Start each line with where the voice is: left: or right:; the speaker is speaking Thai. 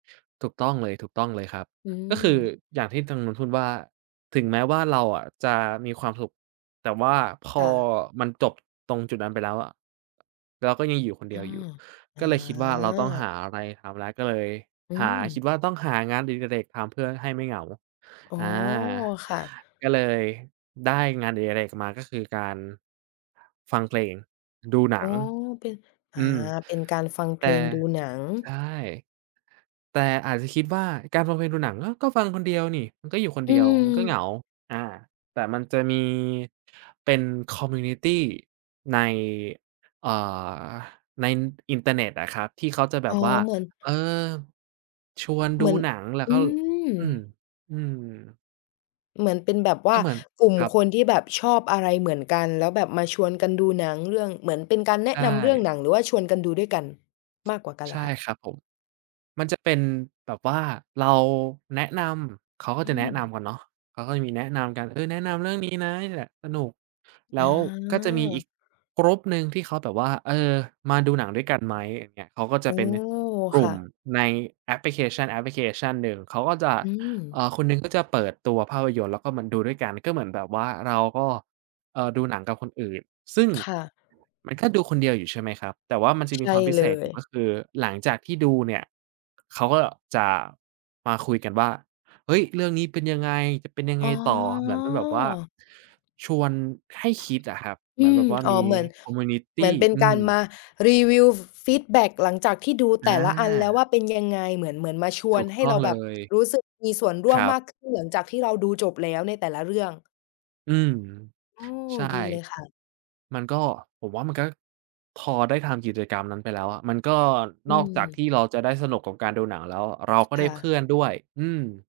right: ถูกต้องเลย ถูกต้องเลยครับ
left: อื
right: ก็คื
left: ม
right: ออย่างที่ทางนู้นพูดว่า "ถึงแม้ว่าเราอะจะมีความสุข แต่ว่าพ
left: ค
right: อ
left: ่ะ
right: มันจบ ตรงจุดนั้นไปแล้วอะ เราก็ยังอยู่คนเ
left: อ
right: ด
left: ื
right: ียวอยู
left: ม
right: ่"
left: อา
right: ก็เลยคิดว่าเราต้องหาอะไรทำแล้ว ก็เลย
left: อื
right: หา คิด
left: ม
right: ว่าต้องหางานอดิเรกทำเพื่อให้ไม่เหงา
left: อ๋อ
right: อา
left: ค่ะ
right: ก็เลยได้งานอดิเรกมา ก็คือการ ฟังเพลง ดูหน
left: อ๋
right: ั
left: อ
right: ง
left: เป็น อ
right: อ
left: า
right: ืม
left: เป็นการฟังเ
right: แ
left: พ
right: ต
left: ล
right: ่
left: ง ดูหนัง
right: ใช่ แต่อาจจะคิดว่าการฟังเพลง ดูหนัง อ้าว! ก็ฟังคนเดียวนี่ มันก็อยู่คน
left: อ
right: เ
left: ื
right: ดียว มันก็เหงา
left: ม
right: อา แต่มันจะมี เป็น คอมมิวนิตี ใน อา ในอินเทอร์เน็ตอะครับ ที่เขาจะแบ
left: อ๋อ
right: บว่า
left: เหมือน
right: เออ ชวน
left: เ
right: ด
left: หม
right: ู
left: ือน
right: หนัง แล้ว
left: อื
right: ก็ อืม
left: ม
right: อืม
left: เหมือนเป็นแบบว
right: ก
left: ่
right: ็
left: า
right: เหมือน
left: กลุ่ม
right: ครับ
left: คนที่แบบชอบอะไรเหมือนกัน แล้วแบบมาชวนกันดูหนังเรื่อง เหมือนเป็นการแน
right: ใช
left: ะนำเรื่อง
right: ่
left: หนัง หรือว่าชวนกันดูด้วยกันมากกว่ากันเ
right: ใช
left: หรอ
right: ่
left: คะ?
right: ครับผม มันจะเป็นแบบว่าเราแนะนำ เขาก็
left: อื
right: จะแนะน
left: ม
right: ำกันเนาะ เขาก็จะมีแนะนำกัน เออ แนะนำเรื่องนี้นะนี้แหละสนุก แล
left: อ
right: ้
left: า
right: วก็จะมีอีก group หนึ่งที่เขาแบบว่า "เออ มาดูหนังด้วยกันไหม?" อย่างเงี้ย เขาก็จ
left: อ๋
right: ะ
left: อ
right: เป็นกล
left: ค
right: ุ่
left: ่
right: ม
left: ะ
right: ในแอปพลิเคชัน แอปพลิเคชันหนึ่ง เขาก็จะ
left: อื
right: เ
left: ม
right: อ่อ คนหนึ่งก็จะเปิดตัวภาพยนตร์ แล้วก็มาดูด้วยกัน ก็เหมือนแบบว่าเราก็ เอ่อ ดูหนังกับคนอื่น ซึ่ง
left: ค่ะ
right: มันก็ดูคนเดียวอยู่ใช่ไหมครับ แต่ว่ามันจะ
left: ใช
right: มี
left: ่
right: ความพิ
left: เล
right: เศษอยู่
left: ย
right: ก็คือหลังจากที่ดูเนี่ย เขาก็จะมาคุยกันว่า "เฮ้ย! เรื่องนี้เป็นยังไง? จะเป็นยัง
left: อ
right: ไ
left: ๋
right: ง
left: อ
right: ต่อ?" เหมือนเป็นแบบว่า ชวนให้คิดอะครับ เ
left: อ
right: ห
left: ื
right: มือนแ
left: ม
right: บบว่า
left: อ๋อ
right: มี
left: เหมือน
right: คอมมิวนิต
left: เหมื
right: ี
left: อนเป็น
right: อ
left: ก
right: ื
left: ารม
right: ม
left: ารีวิว ฟ ฟีดแบ็กหลังจากที่ดู
right: อ
left: แต่ละอันแล้วว
right: า
left: ่า เป็นยังไง เหมือน เหมือนมาชว
right: ถู
left: น
right: ก
left: ให
right: ต
left: ้
right: ้
left: เ
right: อ
left: ร
right: ง
left: า
right: เ
left: แ
right: ล
left: บบ
right: ย
left: รู้สึกมีส่วนร่
right: ค
left: ว
right: ร
left: ม
right: ั
left: ม
right: บ
left: ากขึ้น หลังจากที่เราดูจบแล้วในแต่ละเรื่อง
right: อืม
left: โอ้
right: ใช่
left: ดีเลยค่ะ
right: มันก็ ผมว่ามันก็ พอได้ทำกิจกรรมนั้นไปแล้วอะ มันก็
left: อื
right: นอกจากท
left: ม
right: ี่เราจะได้สนุกกับการดูหนังแล้ว เราก็
left: ค
right: ได้
left: ่
right: เพ
left: ะ
right: ื่อนด้วย อืม